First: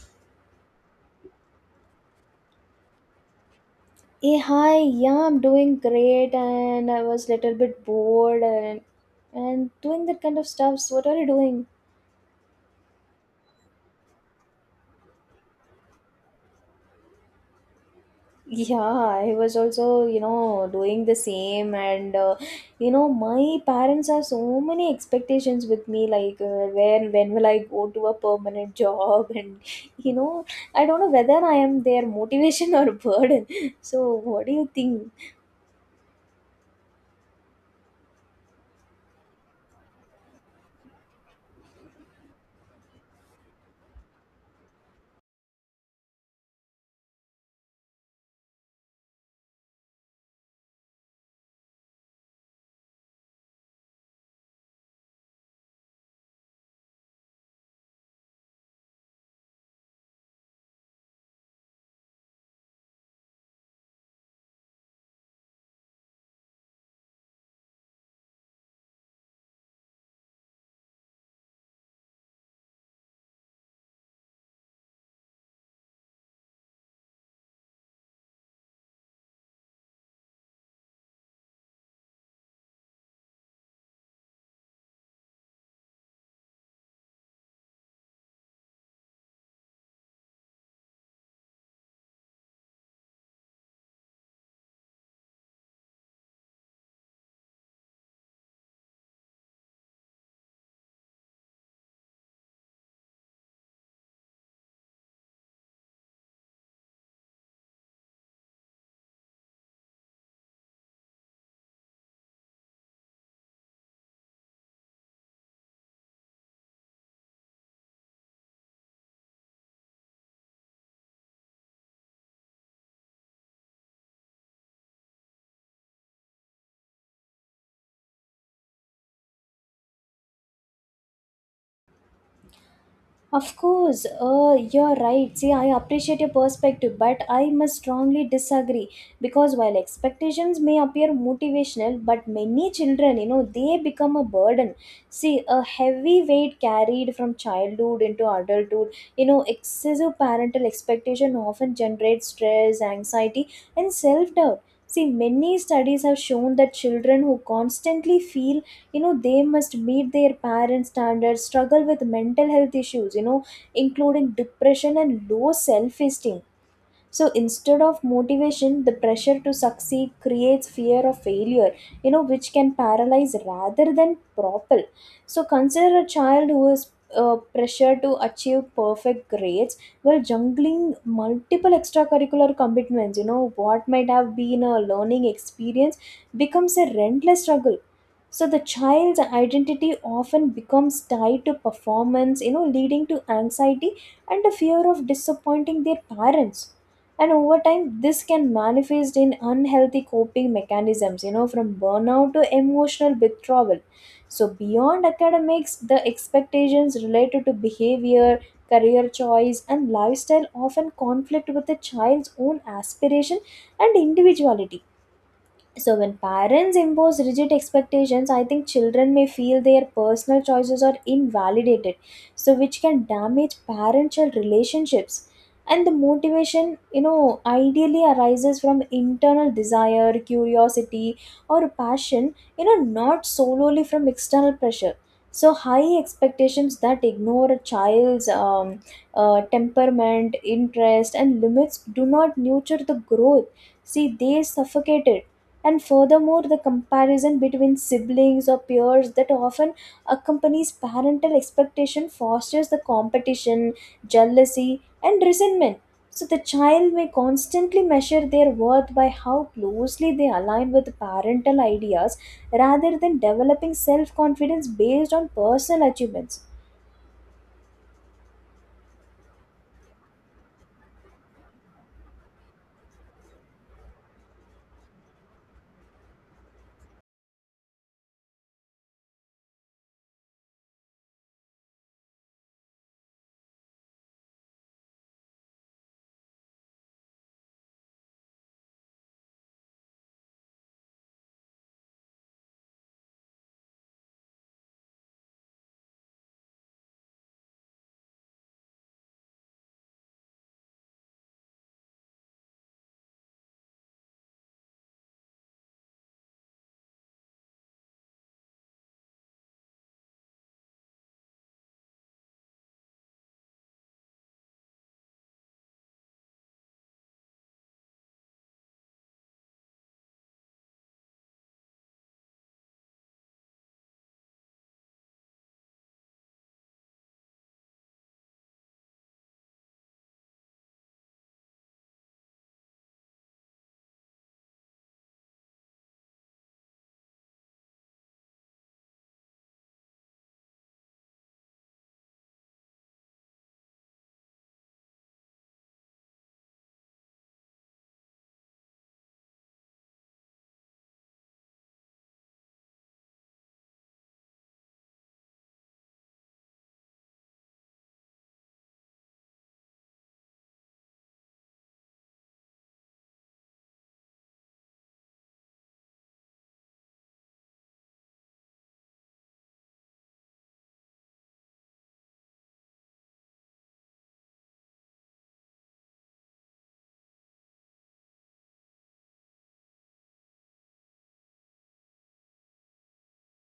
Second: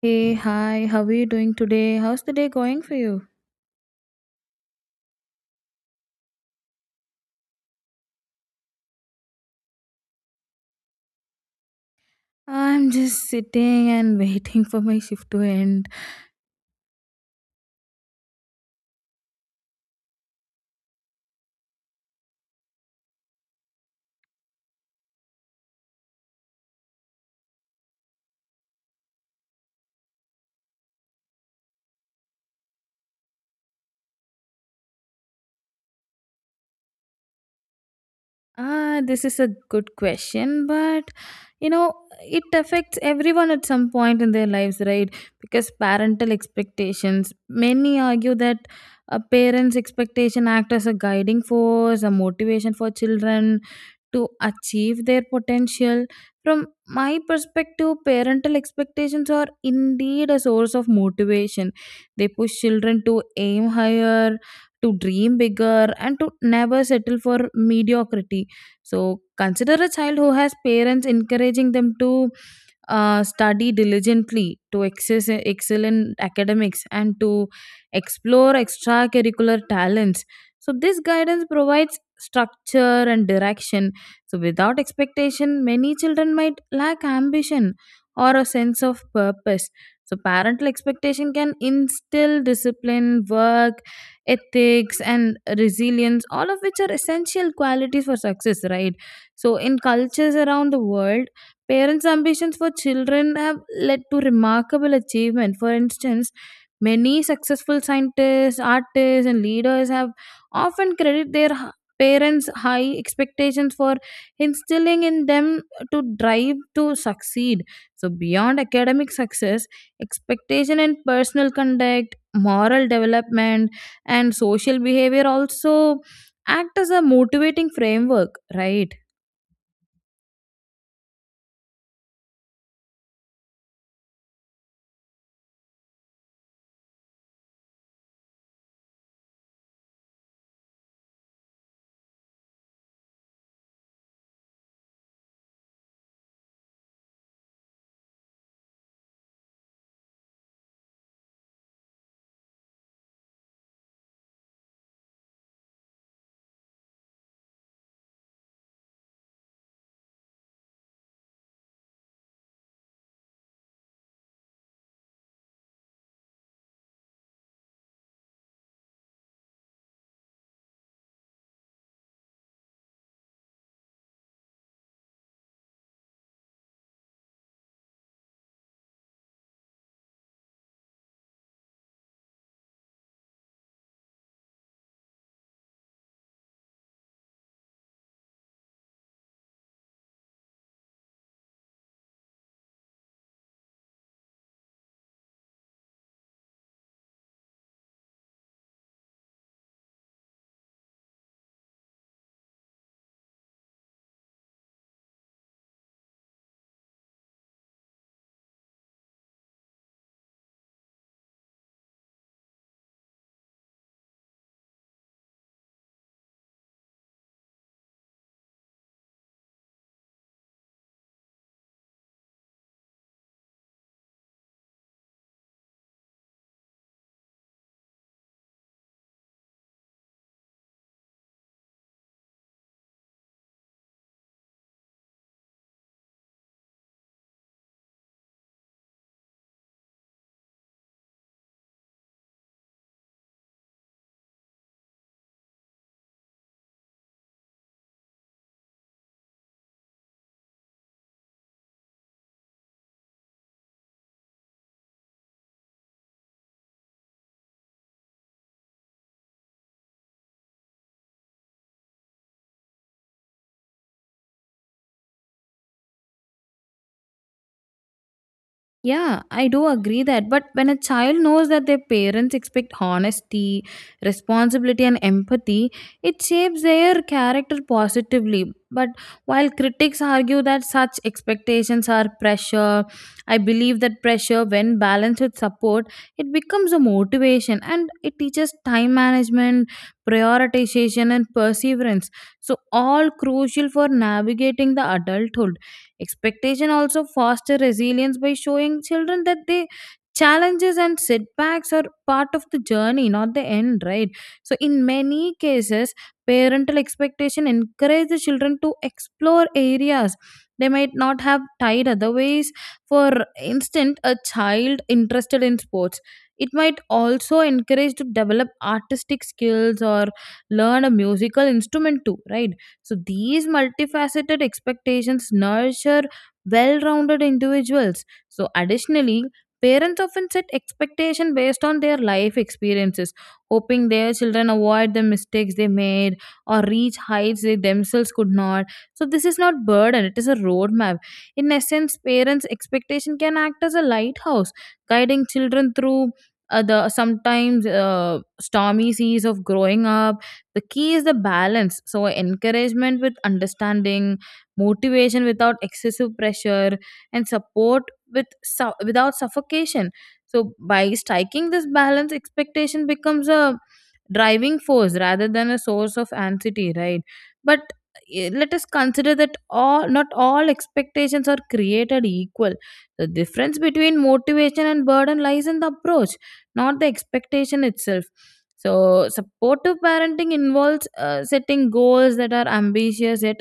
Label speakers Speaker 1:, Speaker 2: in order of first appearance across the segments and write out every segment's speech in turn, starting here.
Speaker 1: Hey, hi, how are you doing today? How's the day going for you?
Speaker 2: Hey, hi, yeah, I'm doing great and I was a little bit bored and doing that kind of stuff. So what are you doing?
Speaker 1: I'm just sitting and waiting for my shift to end.
Speaker 2: Yeah, I was also, you know, doing the same and you know, my parents have so many expectations with me like when will I go to a permanent job and you know, I don't know whether I am their motivation or burden. So what do you think?
Speaker 1: Ah, this is a good question, but you know, it affects everyone at some point in their lives, right? Because parental expectations, many argue that a parent's expectation act as a guiding force, a motivation for children to achieve their potential. From my perspective, parental expectations are indeed a source of motivation. They push children to aim higher, to dream bigger, and to never settle for mediocrity, so consider a child who has parents encouraging them to study diligently to access excel in academics and to explore extracurricular talents. So this guidance provides structure and direction. So without expectation, many children might lack ambition or a sense of purpose. So parental expectation can instill discipline, work, ethics, and resilience, all of which are essential qualities for success, right? So in cultures around the world, parents' ambitions for children have led to remarkable achievement. For instance, many successful scientists, artists, and leaders have often credit their parents' high expectations for instilling in them to drive to succeed. So beyond academic success, expectation in personal conduct, moral development, and social behavior also act as a motivating framework, right?
Speaker 2: Of course, you're right. See, I appreciate your perspective, but I must strongly disagree because while expectations may appear motivational, but many children, you know, they become a burden. See, a heavy weight carried from childhood into adulthood, you know, excessive parental expectation often generates stress, anxiety, and self doubt. See, many studies have shown that children who constantly feel you know they must meet their parents standards struggle with mental health issues, you know, including depression and low self esteem. So instead of motivation, the pressure to succeed creates fear of failure, you know, which can paralyze rather than propel. So consider a child who is pressured to achieve perfect grades while juggling multiple extracurricular commitments. You know, what might have been a learning experience becomes a relentless struggle. So the child's identity often becomes tied to performance, you know, leading to anxiety and a fear of disappointing their parents. And over time this can manifest in unhealthy coping mechanisms, you know, from burnout to emotional withdrawal. So beyond academics, the expectations related to behavior, career choice, and lifestyle often conflict with the child's own aspiration and individuality. So, when parents impose rigid expectations, I think children may feel their personal choices are invalidated, so which can damage parent child relationships. And the motivation, you know, ideally arises from internal desire, curiosity, or passion, you know, not solely from external pressure. So, high expectations that ignore a child's temperament, interest, and limits do not nurture the growth. See, they suffocate it. And furthermore, the comparison between siblings or peers that often accompanies parental expectation fosters the competition, jealousy, and resentment. So the child may constantly measure their worth by how closely they align with parental ideas rather than developing self confidence based on personal achievements.
Speaker 1: Yeah, I do agree that. But when a child knows that their parents expect honesty, responsibility, and empathy, it shapes their character positively. But while critics argue that such expectations are pressure, I believe that pressure, when balanced with support, it becomes a motivation and it teaches time management, prioritization, and perseverance. So, all crucial for navigating the adulthood. Expectation also foster resilience by showing children that the challenges and setbacks are part of the journey, not the end, right? So in many cases parental expectation encourage the children to explore areas they might not have tried otherwise. For instance, a child interested in sports, it might also encourage to develop artistic skills or learn a musical instrument too, right? So these multifaceted expectations nurture well-rounded individuals. So additionally, parents often set expectation based on their life experiences, hoping their children avoid the mistakes they made or reach heights they themselves could not. So this is not burden, it is a roadmap. In essence, parents' expectation can act as a lighthouse, guiding children through the sometimes stormy seas of growing up. The key is the balance, so encouragement with understanding, motivation without excessive pressure, and support without suffocation. So by striking this balance, expectation becomes a driving force rather than a source of anxiety, right? But let us consider that all not all expectations are created equal. The difference between motivation and burden lies in the approach, not the expectation itself. So supportive parenting involves setting goals that are ambitious yet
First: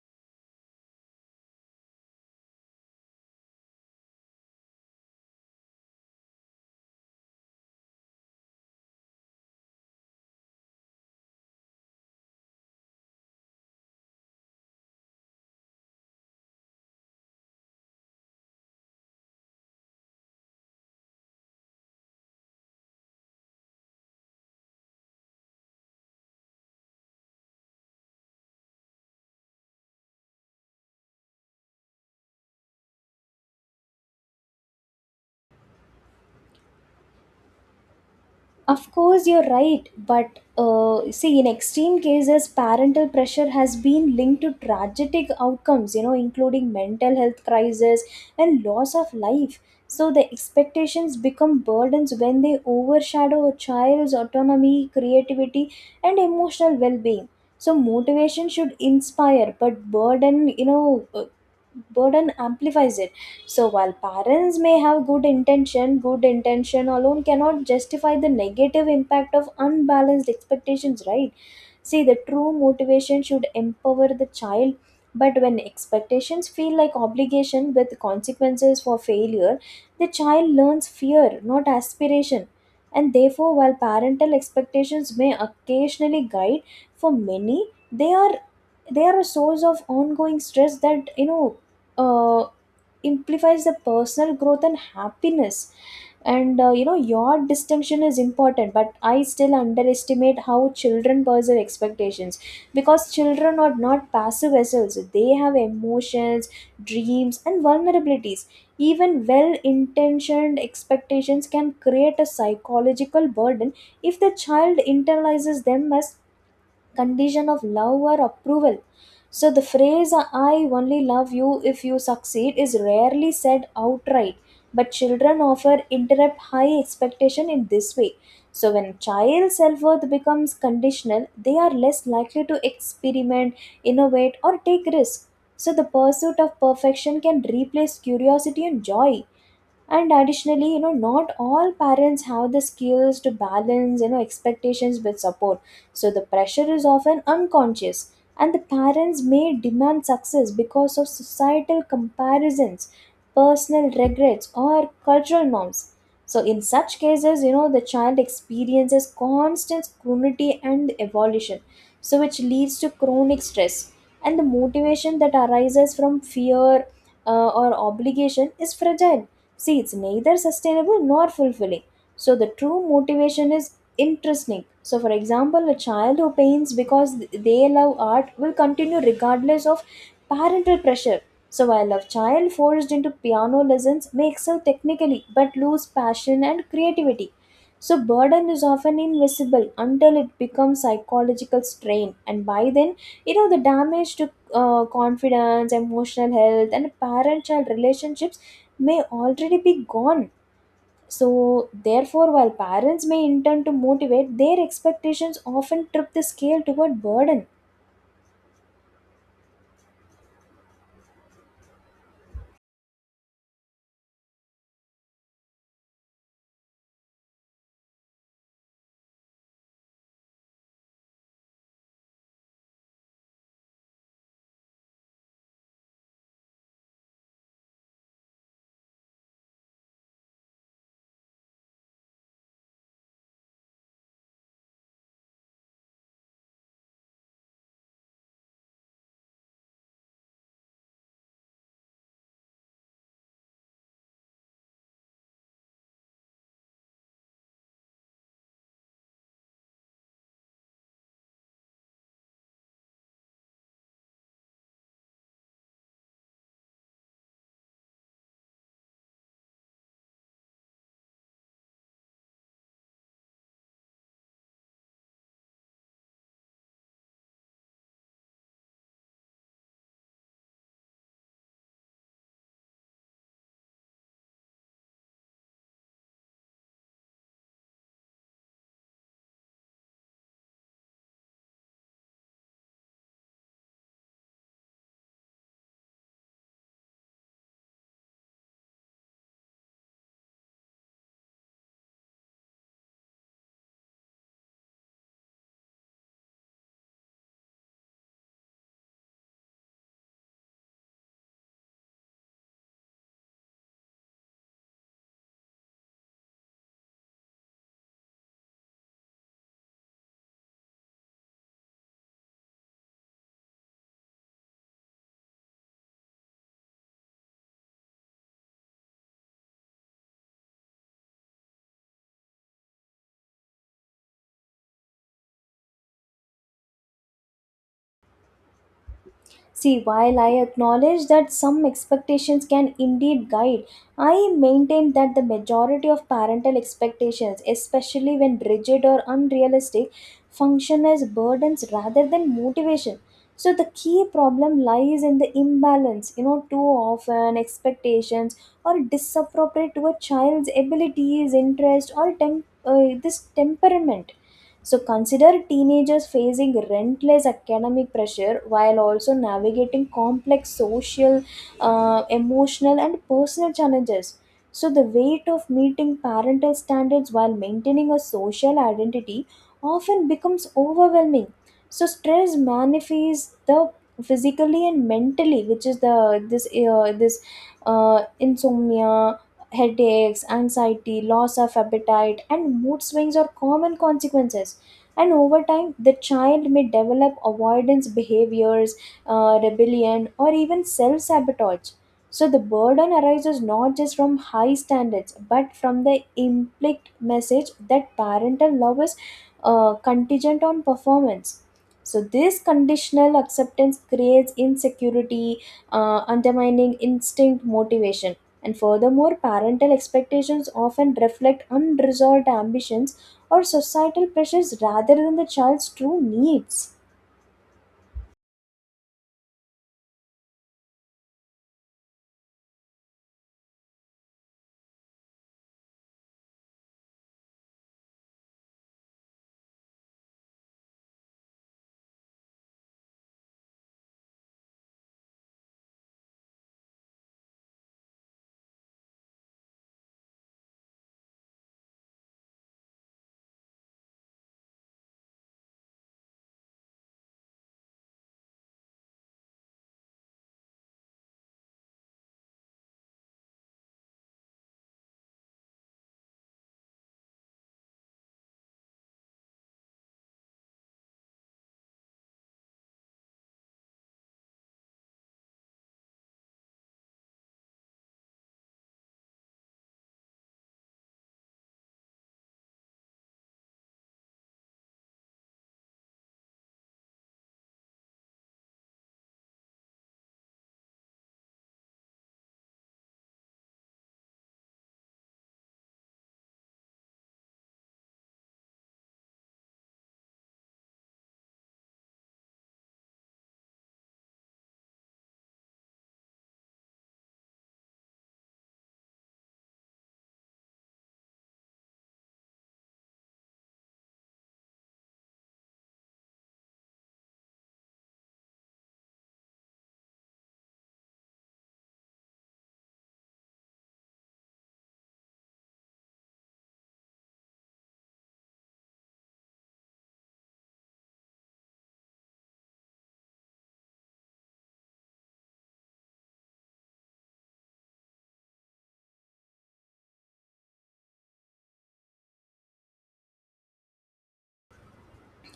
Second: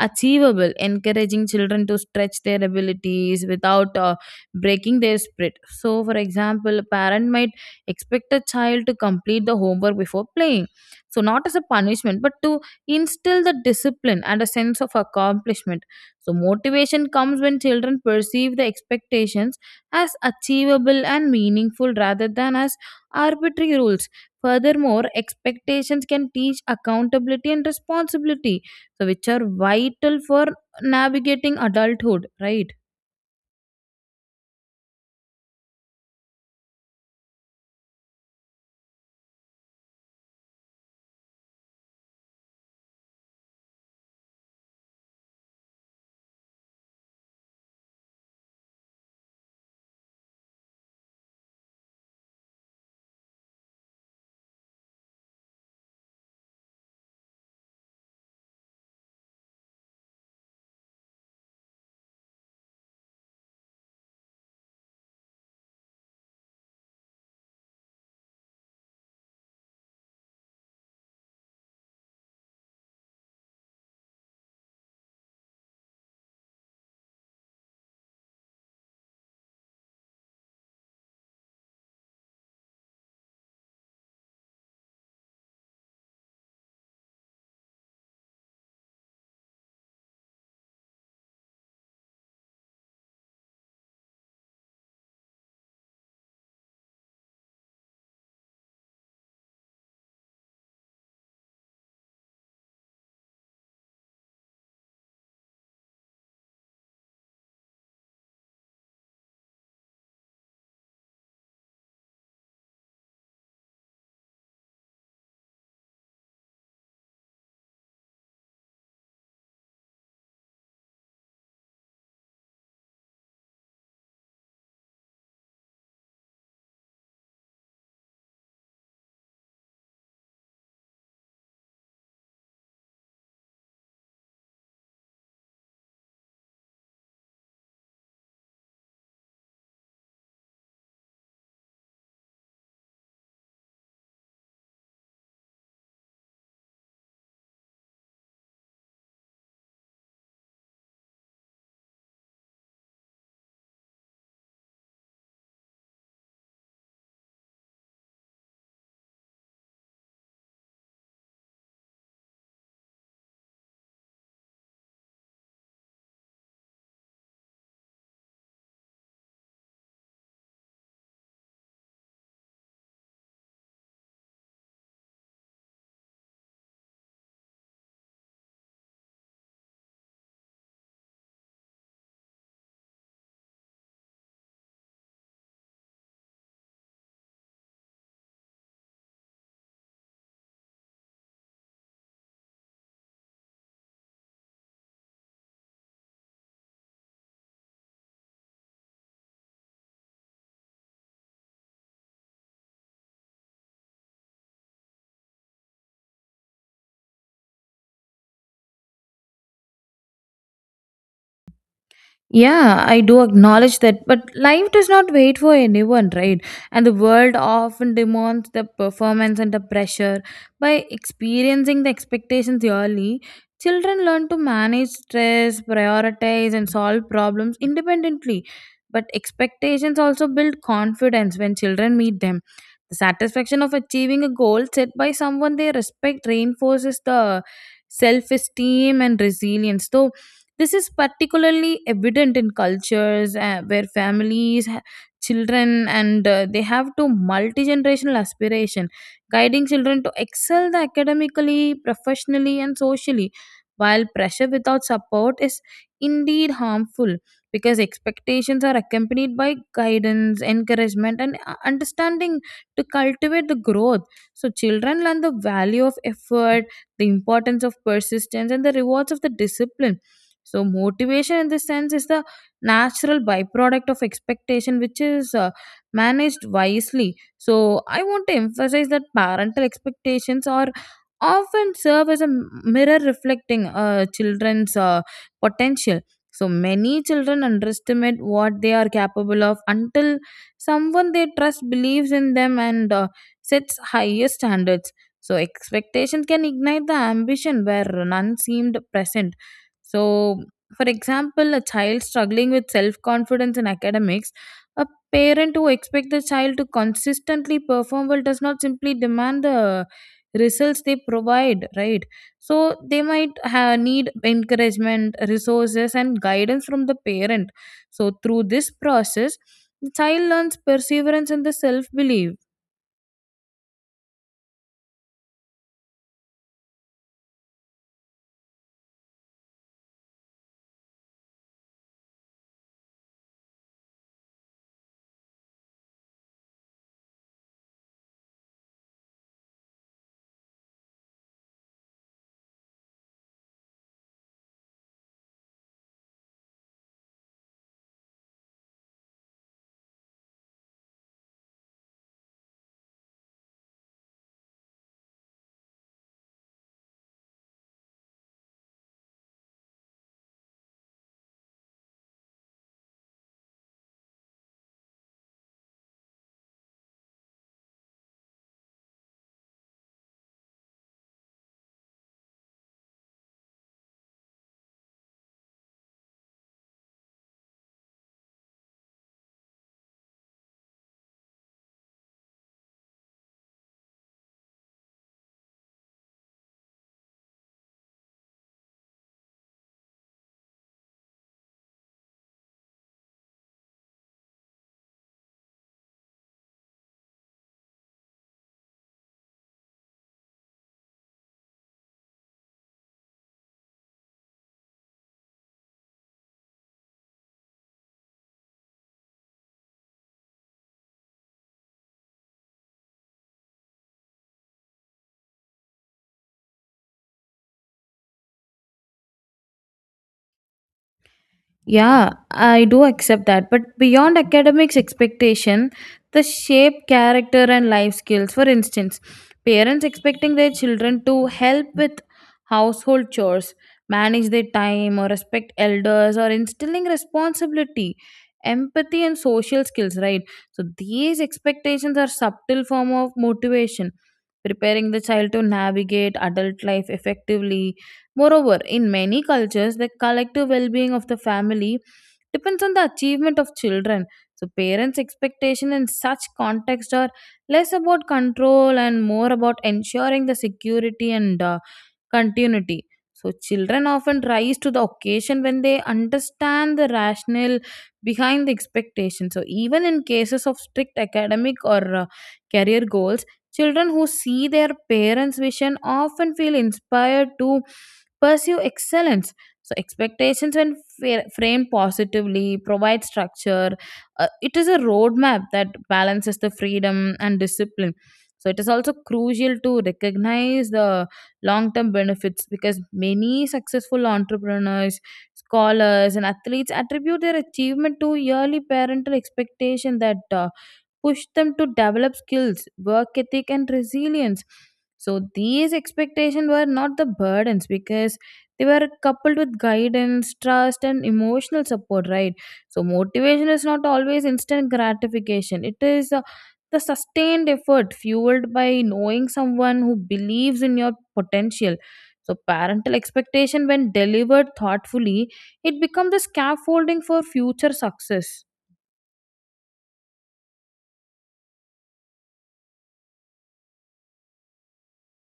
Speaker 1: achievable, encouraging children to stretch their abilities without breaking their spirit. So, for example, a parent might expect a child to complete the homework before playing. So, not as a punishment, but to instill the discipline and a sense of accomplishment. So motivation comes when children perceive the expectations as achievable and meaningful rather than as arbitrary rules. Furthermore, expectations can teach accountability and responsibility, so which are vital for navigating adulthood, right?
Speaker 2: You're right. But see, in extreme cases, parental pressure has been linked to tragic outcomes, you know, including mental health crisis and loss of life. So the expectations become burdens when they overshadow a child's autonomy, creativity, and emotional well being. So motivation should inspire, but burden, you know, burden amplifies it. So while parents may have good intention alone cannot justify the negative impact of unbalanced expectations, right? See, the true motivation should empower the child, but when expectations feel like obligation with consequences for failure, the child learns fear, not aspiration. And therefore, while parental expectations may occasionally guide, for many they are a source of ongoing stress that, you know, uh amplifies the personal growth and happiness. And you know, your distinction is important but I still underestimate how children perceive expectations because children are not passive vessels. They have emotions, dreams, and vulnerabilities. Even well intentioned expectations can create a psychological burden if the child internalizes them as condition of love or approval. So the phrase I only love you if you succeed is rarely said outright, but children often interrupt high expectation in this way. So, when child self worth becomes conditional, they are less likely to experiment, innovate, or take risks. So, the pursuit of perfection can replace curiosity and joy. And additionally, you know, not all parents have the skills to balance, you know, expectations with support. So, the pressure is often unconscious. And the parents may demand success because of societal comparisons, personal regrets, or cultural norms. So, in such cases, you know, the child experiences constant scrutiny and evolution, so which leads to chronic stress. And the motivation that arises from fear or obligation is fragile. See, it's neither sustainable nor fulfilling. So the true motivation is intrinsic. So, for example, a child who paints because they love art will continue regardless of parental pressure. So, while a child forced into piano lessons may excel technically but lose passion and creativity. So, burden is often invisible until it becomes psychological strain, and by then, you know, the damage to confidence, emotional health, and parent child relationships may already be gone. So, therefore, while parents may intend to motivate, their expectations often trip the scale toward burden.
Speaker 1: Yeah, I do acknowledge that, but life does not wait for anyone, right? And the world often demands the performance and the pressure. By experiencing the expectations early, children learn to manage stress, prioritize, and solve problems independently. But expectations also build confidence when children meet them. The satisfaction of achieving a goal set by someone they respect reinforces the self esteem and resilience. Though this is particularly evident in cultures where families, children, and they have to multi generational aspiration, guiding children to excel the academically, professionally, and socially. While pressure without support is indeed harmful, because expectations are accompanied by guidance, encouragement, and understanding to cultivate the growth. So children learn the value of effort, the importance of persistence, and the rewards of the discipline. So motivation in this sense is the natural byproduct of expectation, which is managed wisely. So I want to emphasize that parental expectations are often serve as a mirror reflecting children's potential. So many children underestimate what they are capable of until someone they trust believes in them and sets higher standards. So expectations can ignite the ambition where none seemed present. So, for example, a child struggling with self confidence in academics, a parent who expects the child to consistently perform well does not simply demand the results they provide, right? So they might need encouragement, resources, and guidance from the parent. So through this process, the child learns perseverance and the self belief.
Speaker 2: See, while I acknowledge that some expectations can indeed guide, I maintain that the majority of parental expectations, especially when rigid or unrealistic, function as burdens rather than motivation. So the key problem lies in the imbalance. You know, too often expectations are disappropriate to a child's abilities, interest, or tem this temperament. So consider teenagers facing relentless academic pressure while also navigating complex social, emotional, and personal challenges. So the weight of meeting parental standards while maintaining a social identity often becomes overwhelming. So stress manifests the physically and mentally, which is the this this insomnia, headaches, anxiety, loss of appetite, and mood swings are common consequences. And over time the child may develop avoidance behaviors, rebellion, or even self-sabotage. So the burden arises not just from high standards but from the implicit message that parental love is contingent on performance. So, this conditional acceptance creates insecurity, undermining instinct motivation. And furthermore, parental expectations often reflect unresolved ambitions or societal pressures rather than the child's true needs.
Speaker 1: Yeah, I do accept that. But beyond academics expectation, the shape, character, and life skills. For instance, parents expecting their children to help with household chores, manage their time, or respect elders, or instilling responsibility, empathy, and social skills, right? So these expectations are subtle form of motivation, preparing the child to navigate adult life effectively. Moreover, in many cultures, the collective well being of the family depends on the achievement of children. So parents' expectations in such context are less about control and more about ensuring the security and continuity. So children often rise to the occasion when they understand the rationale behind the expectation. So, even in cases of strict academic or career goals, children who see their parents' vision often feel inspired to pursue excellence. So expectations, when framed positively, provide structure. It is a roadmap that balances the freedom and discipline. So it is also crucial to recognize the long term benefits, because many successful entrepreneurs, scholars, and athletes attribute their achievement to yearly parental expectation that push them to develop skills, work ethic, and resilience. So these expectations were not the burdens because they were coupled with guidance, trust, and emotional support, right? So motivation is not always instant gratification. It is the sustained effort fueled by knowing someone who believes in your potential. So parental expectation, when delivered thoughtfully, it becomes the scaffolding for future success.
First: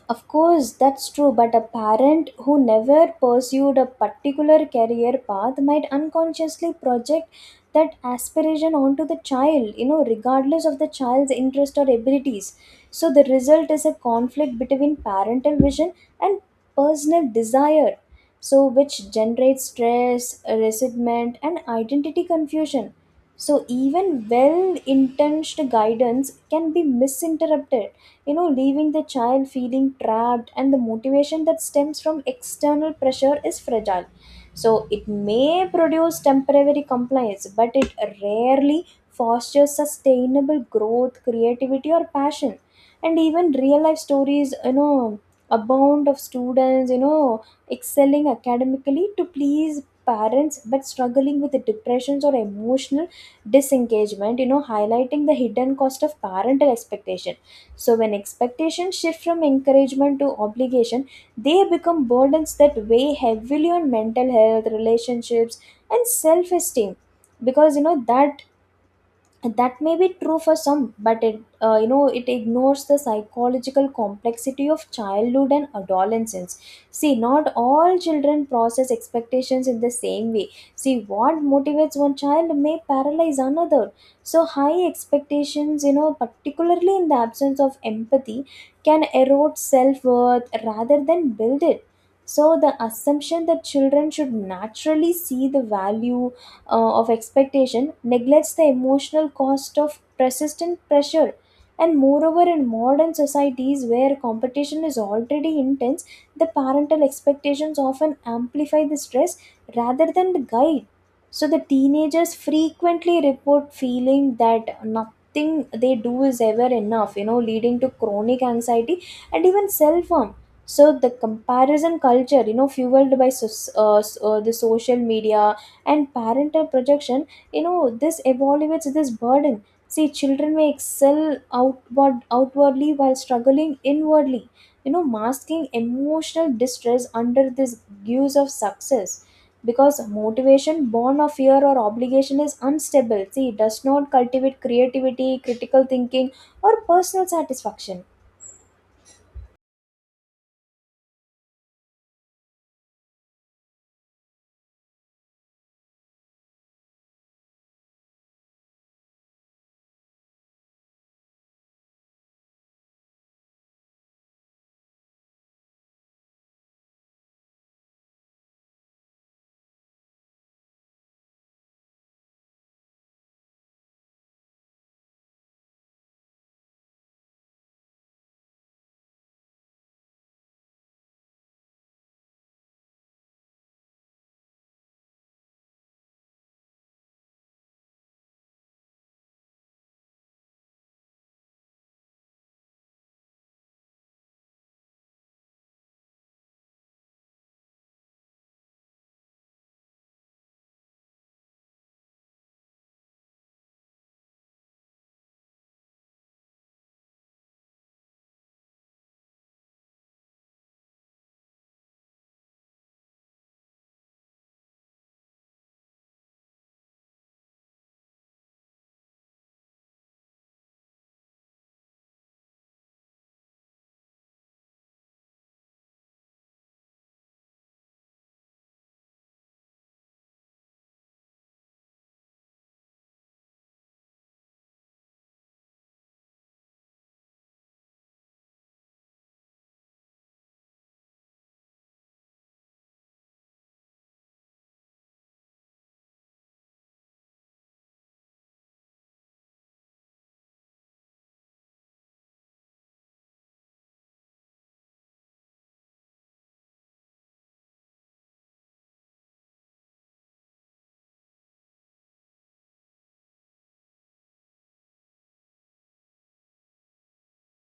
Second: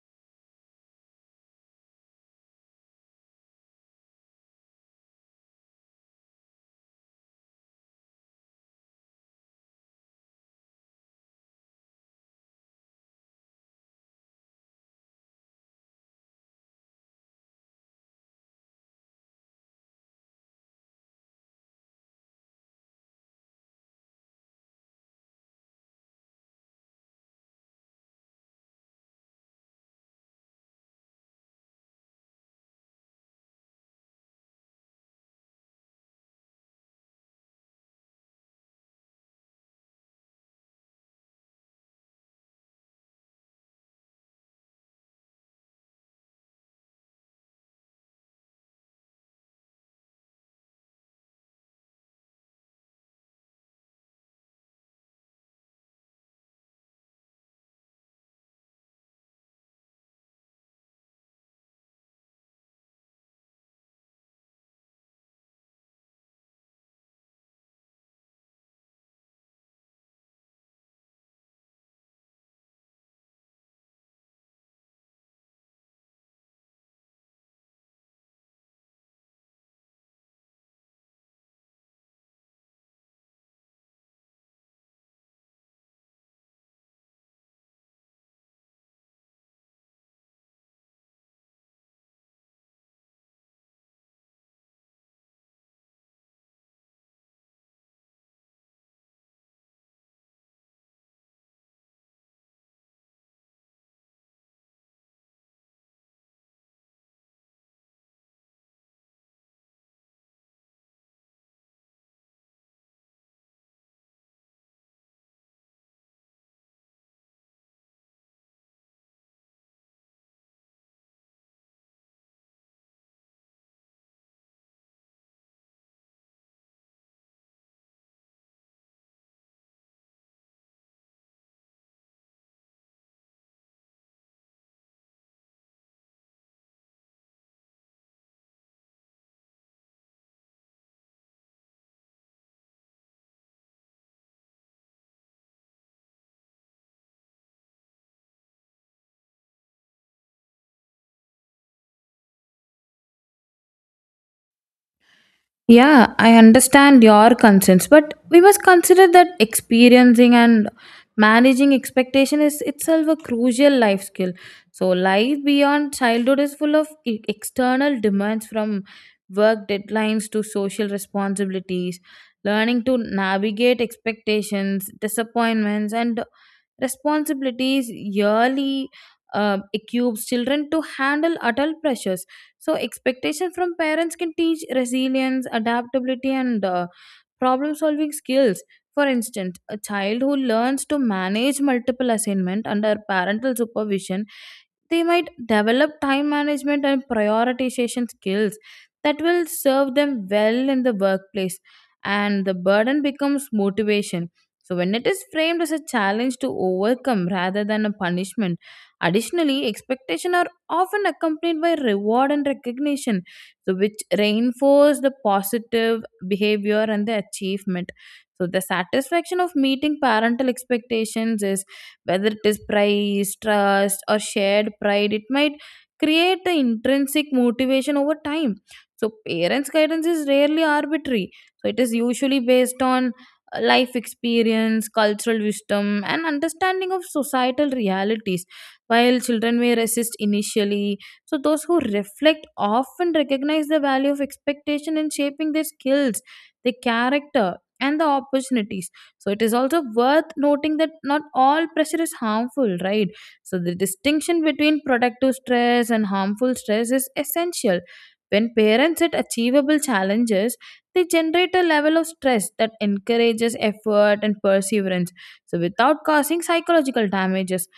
Speaker 2: Of course, that's true, but a parent who never pursued a particular career path might unconsciously project that aspiration onto the child, you know, regardless of the child's interest or abilities. So the result is a conflict between parental vision and personal desire, so which generates stress, resentment, and identity confusion. So even well-intentioned guidance can be misinterpreted, you know, leaving the child feeling trapped. And the motivation that stems from external pressure is fragile. So it may produce temporary compliance, but it rarely fosters sustainable growth, creativity, or passion. And even real life stories, you know, abound of students, you know, excelling academically to please parents but struggling with depressions or emotional disengagement, you know, highlighting the hidden cost of parental expectation. So, when expectations shift from encouragement to obligation, they become burdens that weigh heavily on mental health, relationships, and self esteem. Because you know that may be true for some, but it, you know, it ignores the psychological complexity of childhood and adolescence. See, not all children process expectations in the same way. See what motivates one child may paralyze another. So high expectations, you know, particularly in the absence of empathy, can erode self-worth rather than build it. So the assumption that children should naturally see the value of expectation neglects the emotional cost of persistent pressure. And moreover, in modern societies where competition is already intense, the parental expectations often amplify the stress rather than the guide. So the teenagers frequently report feeling that nothing they do is ever enough, you know, leading to chronic anxiety and even self harm. So the comparison culture, you know, fueled by the social media and parental projection, you know, this evaluates this burden. See children may excel outwardly while struggling inwardly, you know, masking emotional distress under this guise of success. Because motivation born of fear or obligation is unstable. See it does not cultivate creativity, critical thinking, or personal satisfaction.
Speaker 1: Yeah, I understand your concerns, but we must consider that experiencing and managing expectation is itself a crucial life skill. So life beyond childhood is full of external demands, from work deadlines to social responsibilities. Learning to navigate expectations, disappointments, and responsibilities yearly equips children to handle adult pressures. So expectation from parents can teach resilience, adaptability, and problem solving skills. For instance, a child who learns to manage multiple assignment under parental supervision, they might develop time management and prioritization skills that will serve them well in the workplace. And the burden becomes motivation, so when it is framed as a challenge to overcome rather than a punishment. Additionally, expectation are often accompanied by reward and recognition, so which reinforce the positive behavior and the achievement. So the satisfaction of meeting parental expectations is, whether it is praise, trust, or shared pride, it might create the intrinsic motivation over time. So parents' guidance is rarely arbitrary. So it is usually based on life experience, cultural wisdom, and understanding of societal realities. While children may resist initially, so those who reflect often recognize the value of expectation in shaping their skills, their character, and the opportunities. So it is also worth noting that not all pressure is harmful, right? So the distinction between productive stress and harmful stress is essential. When parents set achievable challenges, they generate a level of stress that encourages effort and perseverance, so without causing psychological damages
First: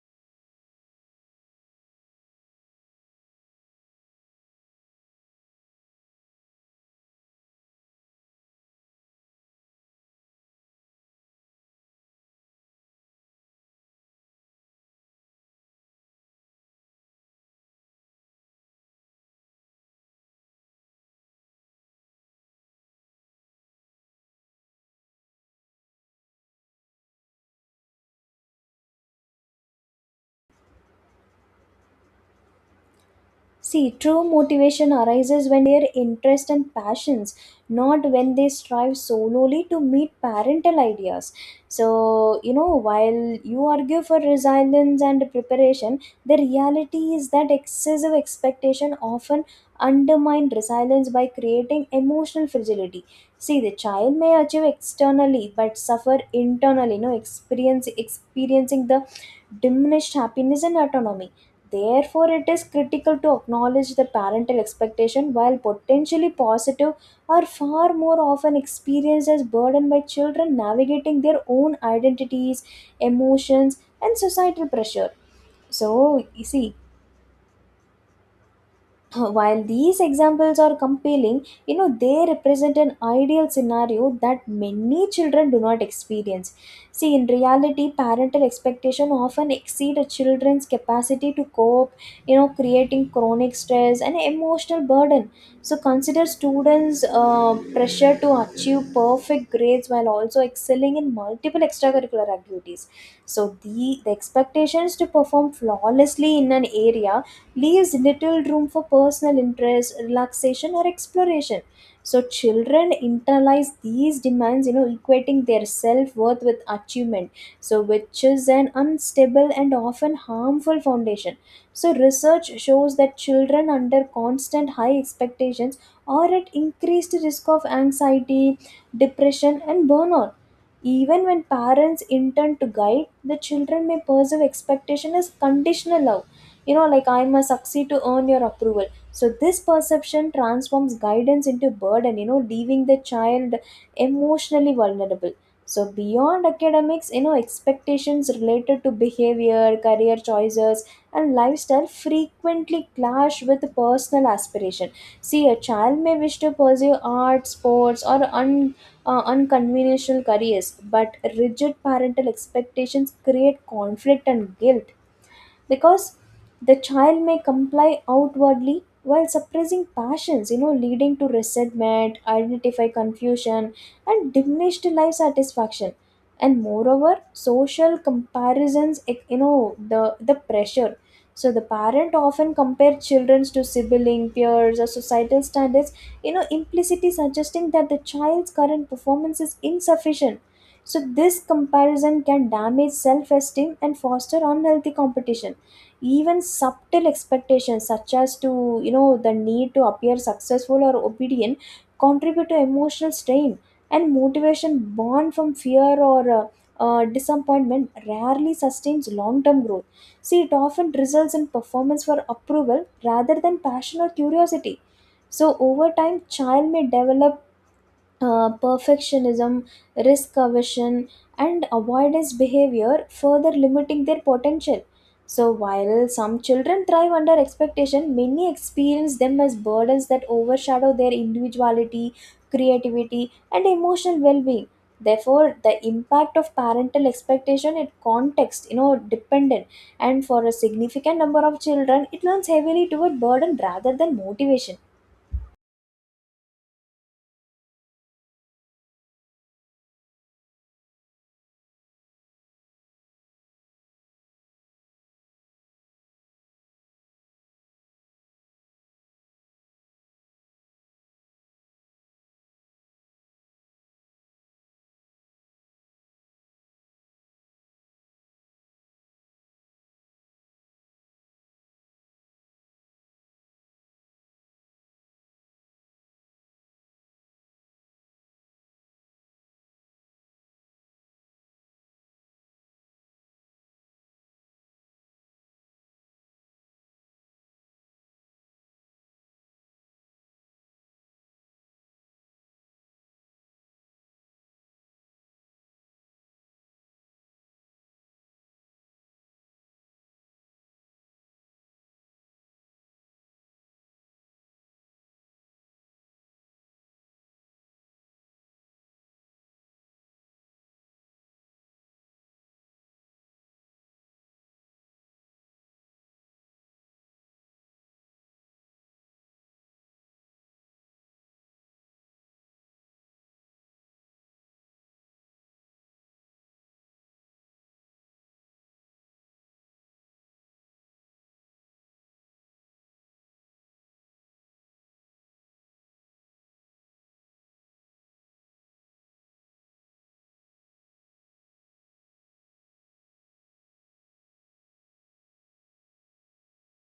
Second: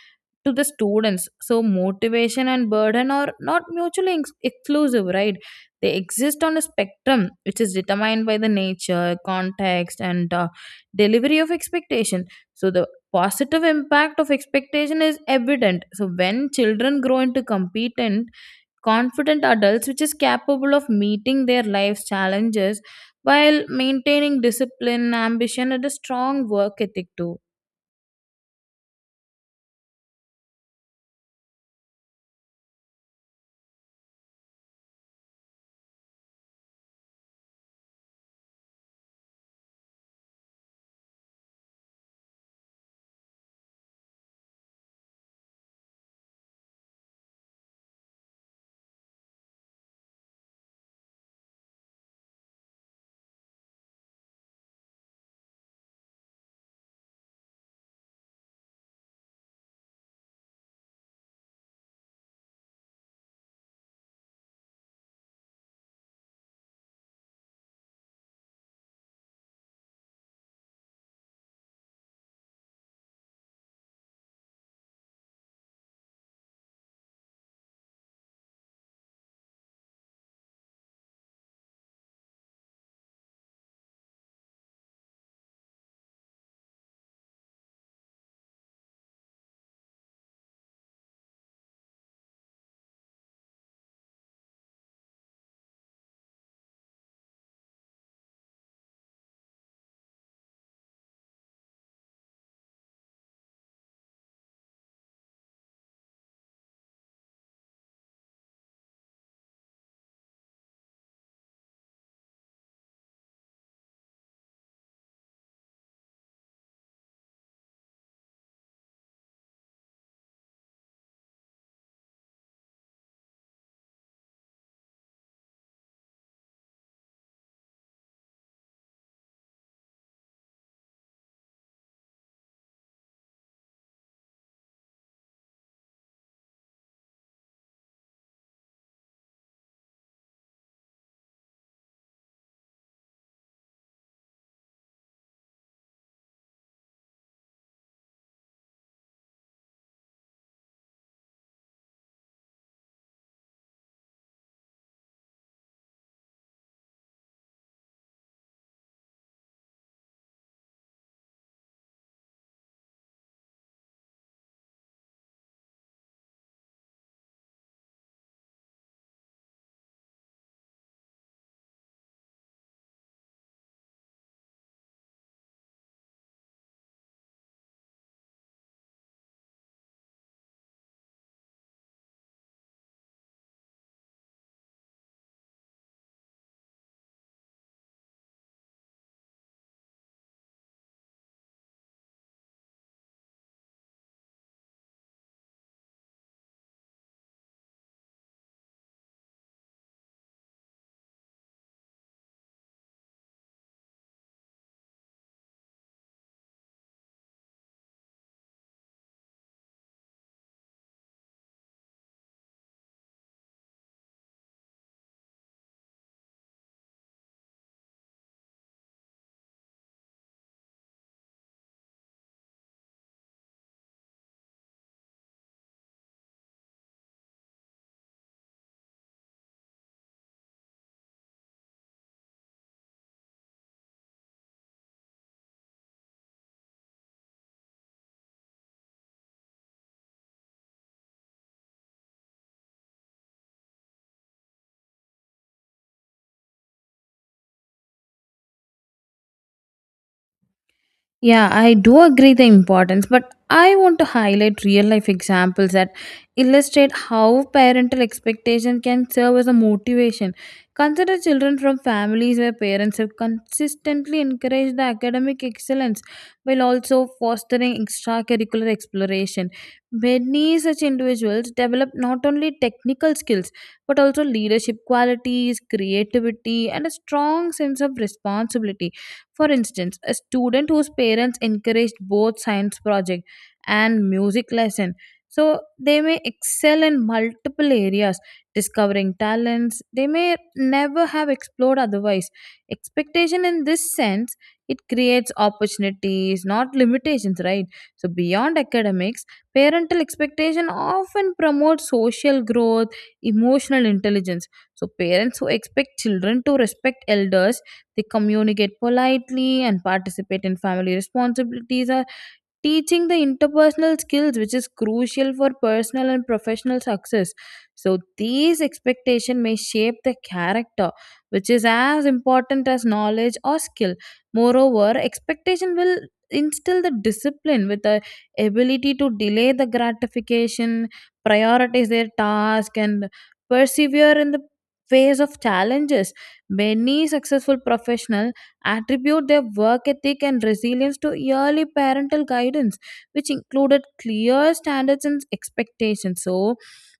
Speaker 1: to the students. So motivation and burden are not mutually exclusive, right? They exist on a spectrum which is determined by the nature, context, and delivery of expectation. So the positive impact of expectation is evident. So when children grow into competent, confident adults, which is capable of meeting their life's challenges while maintaining discipline, ambition, and a strong work ethic, too.
Speaker 2: See, true motivation arises when their interest and passions, not when they strive solely to meet parental ideas. So, you know, while you argue for resilience and preparation, the reality is that excessive expectation often undermine resilience by creating emotional fragility. See, the child may achieve externally but suffer internally, you know, experience experiencing the diminished happiness and autonomy. Therefore, it is critical to acknowledge the parental expectation while potentially positive are far more often experienced as burden by children navigating their own identities, emotions, and societal pressure. So, you see, while these examples are compelling, you know, they represent an ideal scenario that many children do not experience. See, in reality, parental expectation often exceed a children's capacity to cope, you know, creating chronic stress and emotional burden. So consider students' pressure to achieve perfect grades while also excelling in multiple extracurricular activities. So the expectations to perform flawlessly in an area leaves little room for personal interest, relaxation, or exploration. So children internalize these demands, you know, equating their self worth with achievement. So which is an unstable and often harmful foundation. So research shows that children under constant high expectations are at increased risk of anxiety, depression, and burnout. Even when parents intend to guide, the children may perceive expectation as conditional love, you know, like I must succeed to earn your approval. So this perception transforms guidance into burden, you know, leaving the child emotionally vulnerable. So beyond academics, you know, expectations related to behavior, career choices, and lifestyle frequently clash with personal aspiration. See, a child may wish to pursue art, sports, or unconventional careers, but rigid parental expectations create conflict and guilt, because the child may comply outwardly while suppressing passions, you know, leading to resentment, identify confusion, and diminished life satisfaction. And moreover, social comparisons you know, the pressure. So the parent often compare children to sibling peers or societal standards, you know, implicitly suggesting that the child's current performance is insufficient. So this comparison can damage self-esteem and foster unhealthy competition. Even subtle expectations, such as to, you know, the need to appear successful or obedient, contribute to emotional strain, and motivation born from fear or disappointment rarely sustains long-term growth. See, it often results in performance for approval rather than passion or curiosity. So over time, child may develop perfectionism, risk aversion, and avoidance behavior, further limiting their potential. So, while some children thrive under expectation, many experience them as burdens that overshadow their individuality, creativity, and emotional well being. Therefore, the impact of parental expectation in context, you know, dependent, and for a significant number of children, it leans heavily toward burden rather than motivation.
Speaker 1: Yeah, I do agree the importance, but I want to highlight real life examples that illustrate how parental expectation can serve as a motivation. Consider children from families where parents have consistently encouraged the academic excellence while also fostering extracurricular exploration. Many such individuals develop not only technical skills but also leadership qualities, creativity, and a strong sense of responsibility. For instance, a student whose parents encouraged both science project and music lesson, so they may excel in multiple areas, discovering talents they may never have explored otherwise. Expectation in this sense, it creates opportunities, not limitations, right? So beyond academics, parental expectation often promotes social growth, emotional intelligence. So parents who expect children to respect elders, they communicate politely and participate in family responsibilities, teaching the interpersonal skills which is crucial for personal and professional success. So these expectation may shape the character, which is as important as knowledge or skill. Moreover, expectation will instill the discipline, with the ability to delay the gratification, prioritize their task, and persevere in the face of challenges. Many successful professionals attribute their work ethic and resilience to early parental guidance, which included clear standards and expectations. So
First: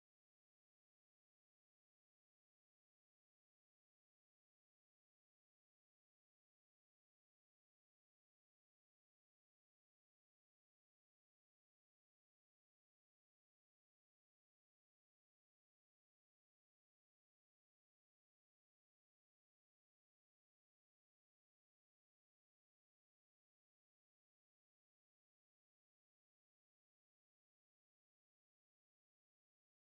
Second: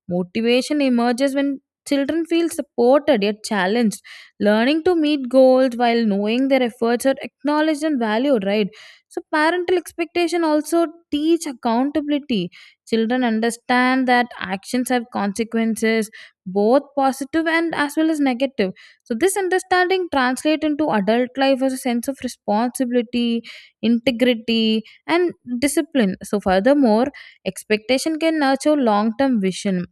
Speaker 1: motivation emerges when children feel supported yet challenged, learning to meet goals while knowing their efforts are acknowledged and valued, right? So parental expectation also teach accountability. Children understand that actions have consequences, both positive and as well as negative. So this understanding translates into adult life as a sense of responsibility, integrity, and discipline. So furthermore, expectation can nurture long-term vision.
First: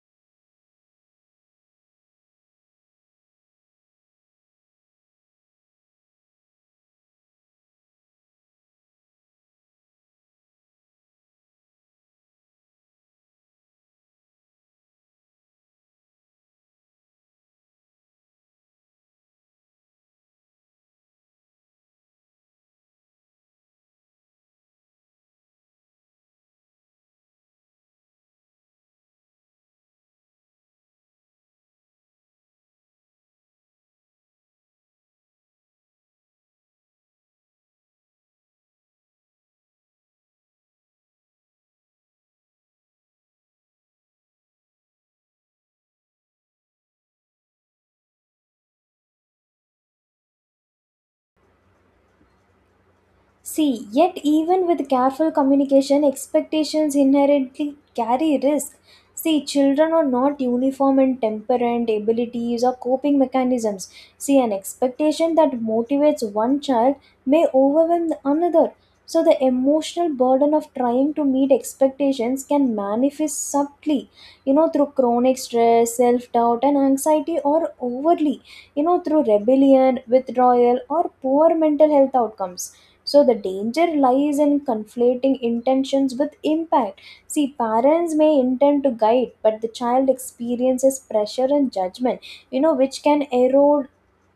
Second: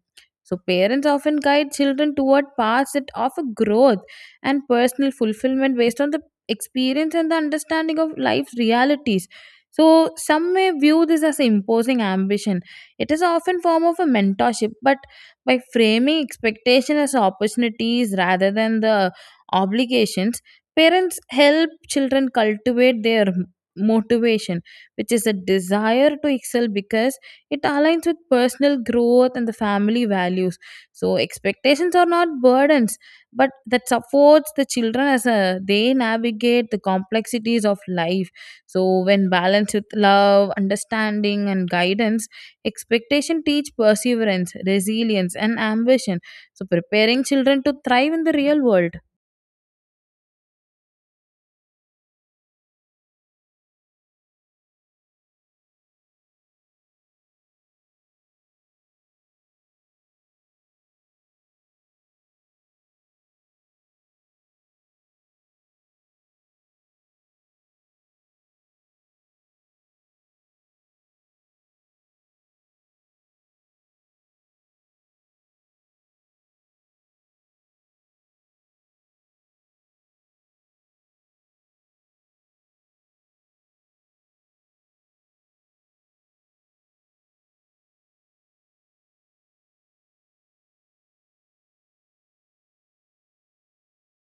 Speaker 1: So parents often guide children toward paths that offer growth and personal fulfillment, based on the experience and the understanding of life's realities. So some may view this as imposing ambition. It is often form of a mentorship, but by framing expectation as opportunities rather than the obligations, parents help children cultivate their motivation, which is a desire to excel because it aligns with personal growth and the family values. So expectations are not burdens, but that supports the children as a, they navigate the complexities of life. So when balanced with love, understanding, and guidance, expectation teach perseverance, resilience, and ambition. So preparing children to thrive in the real world.
Speaker 2: See, yet even with careful communication, expectations inherently carry risk. See, children are not uniform in temperament, abilities, or coping mechanisms. See, an expectation that motivates one child may overwhelm another. So, the emotional burden of trying to meet expectations can manifest subtly, you know, through chronic stress, self doubt, and anxiety, or overly, you know, through rebellion, withdrawal, or poor mental health outcomes. So the danger lies in conflating intentions with impact. See, parents may intend to guide, but the child experiences pressure and judgment, you know, which can erode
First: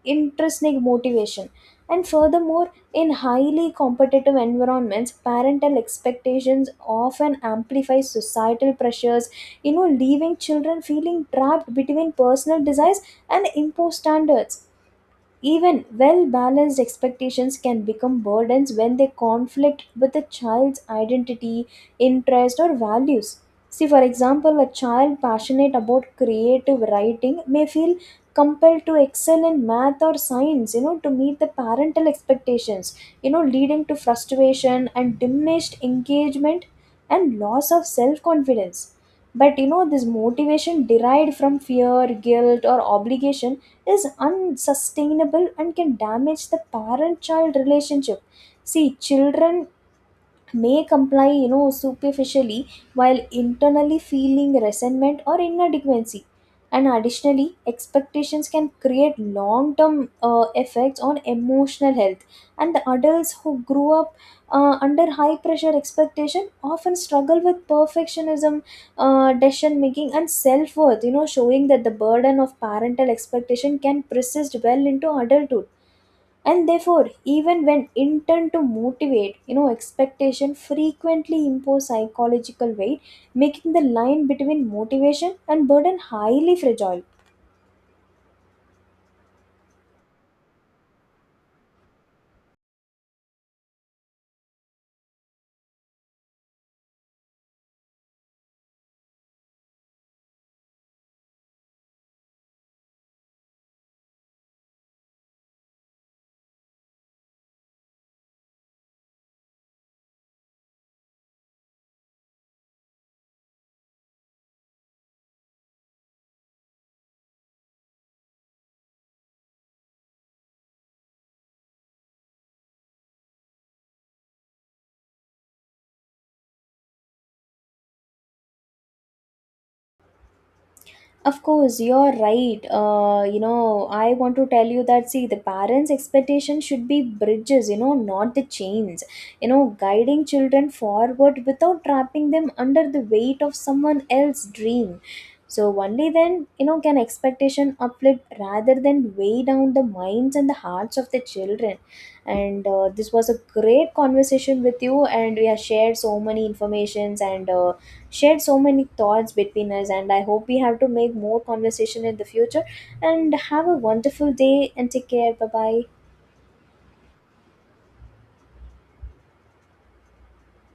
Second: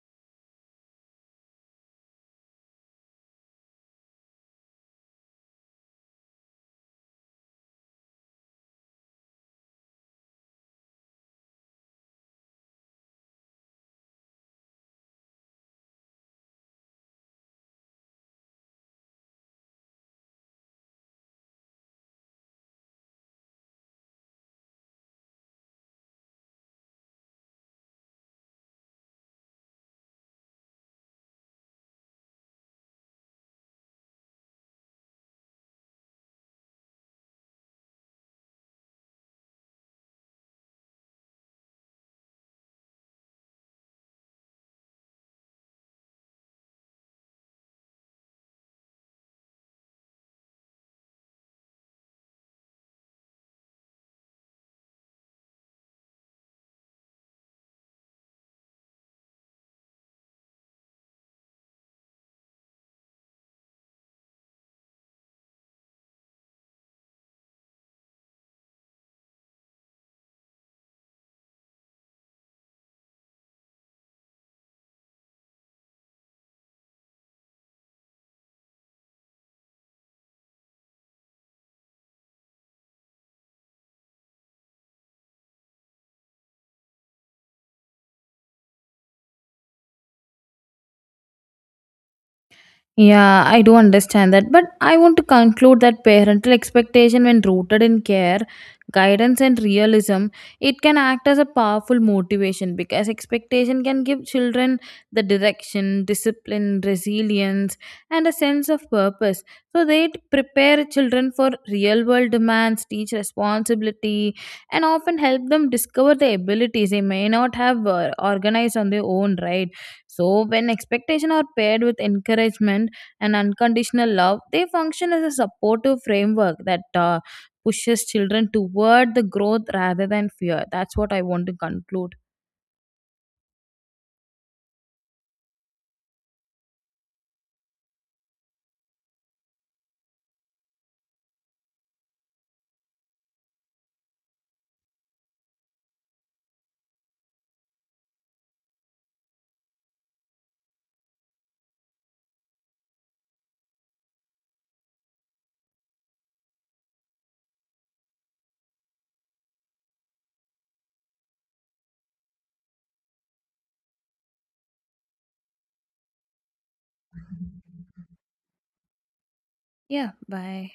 Speaker 2: intrinsic motivation. And furthermore, in highly competitive environments, parental expectations often amplify societal pressures, you know, leaving children feeling trapped between personal desires and imposed standards. Even well balanced expectations can become burdens when they conflict with a child's identity, interest, or values. See, for example, a child passionate about creative writing may feel compelled to excel in math or science, you know, to meet the parental expectations, you know, leading to frustration and diminished engagement and loss of self confidence. But you know, this motivation derived from fear, guilt, or obligation is unsustainable and can damage the parent child relationship. See, children may comply, you know, superficially while internally feeling resentment or inadequacy. And additionally, expectations can create long term effects on emotional health, and the adults who grew up under high pressure expectation often struggle with perfectionism, decision making, and self worth, you know, showing that the burden of parental expectation can persist well into adulthood. And therefore, even when intent to motivate, you know, expectation frequently impose psychological weight, making the line between motivation and burden highly fragile.
Speaker 1: Yeah, I do understand that, but I want to conclude that parental expectation, when rooted in care, guidance, and realism, it can act as a powerful motivation, because expectation can give children the direction, discipline, resilience, and a sense of purpose. So they prepare children for real world demands, teach responsibility, and often help them discover the abilities they may not have organized on their own, right? So when expectation are paired with encouragement, and unconditional love, they function as a supportive framework that pushes children toward the growth rather than fear. That's what I
Speaker 2: Of
Speaker 1: want to
Speaker 2: course, you're
Speaker 1: conclude.
Speaker 2: right. You know, I want to tell you that, see, the parents' expectation should be bridges, you know, not the chains. You know, guiding children forward without trapping them under the weight of someone else's dream. So only then, you know, can expectation uplift rather than weigh down the minds and the hearts of the children. And this was a great conversation with you, and we have shared so many informations and shared so many thoughts between us, and I hope we have to make more conversation in the future, and have a wonderful day, and take care. Bye bye.
Speaker 1: Yeah, bye.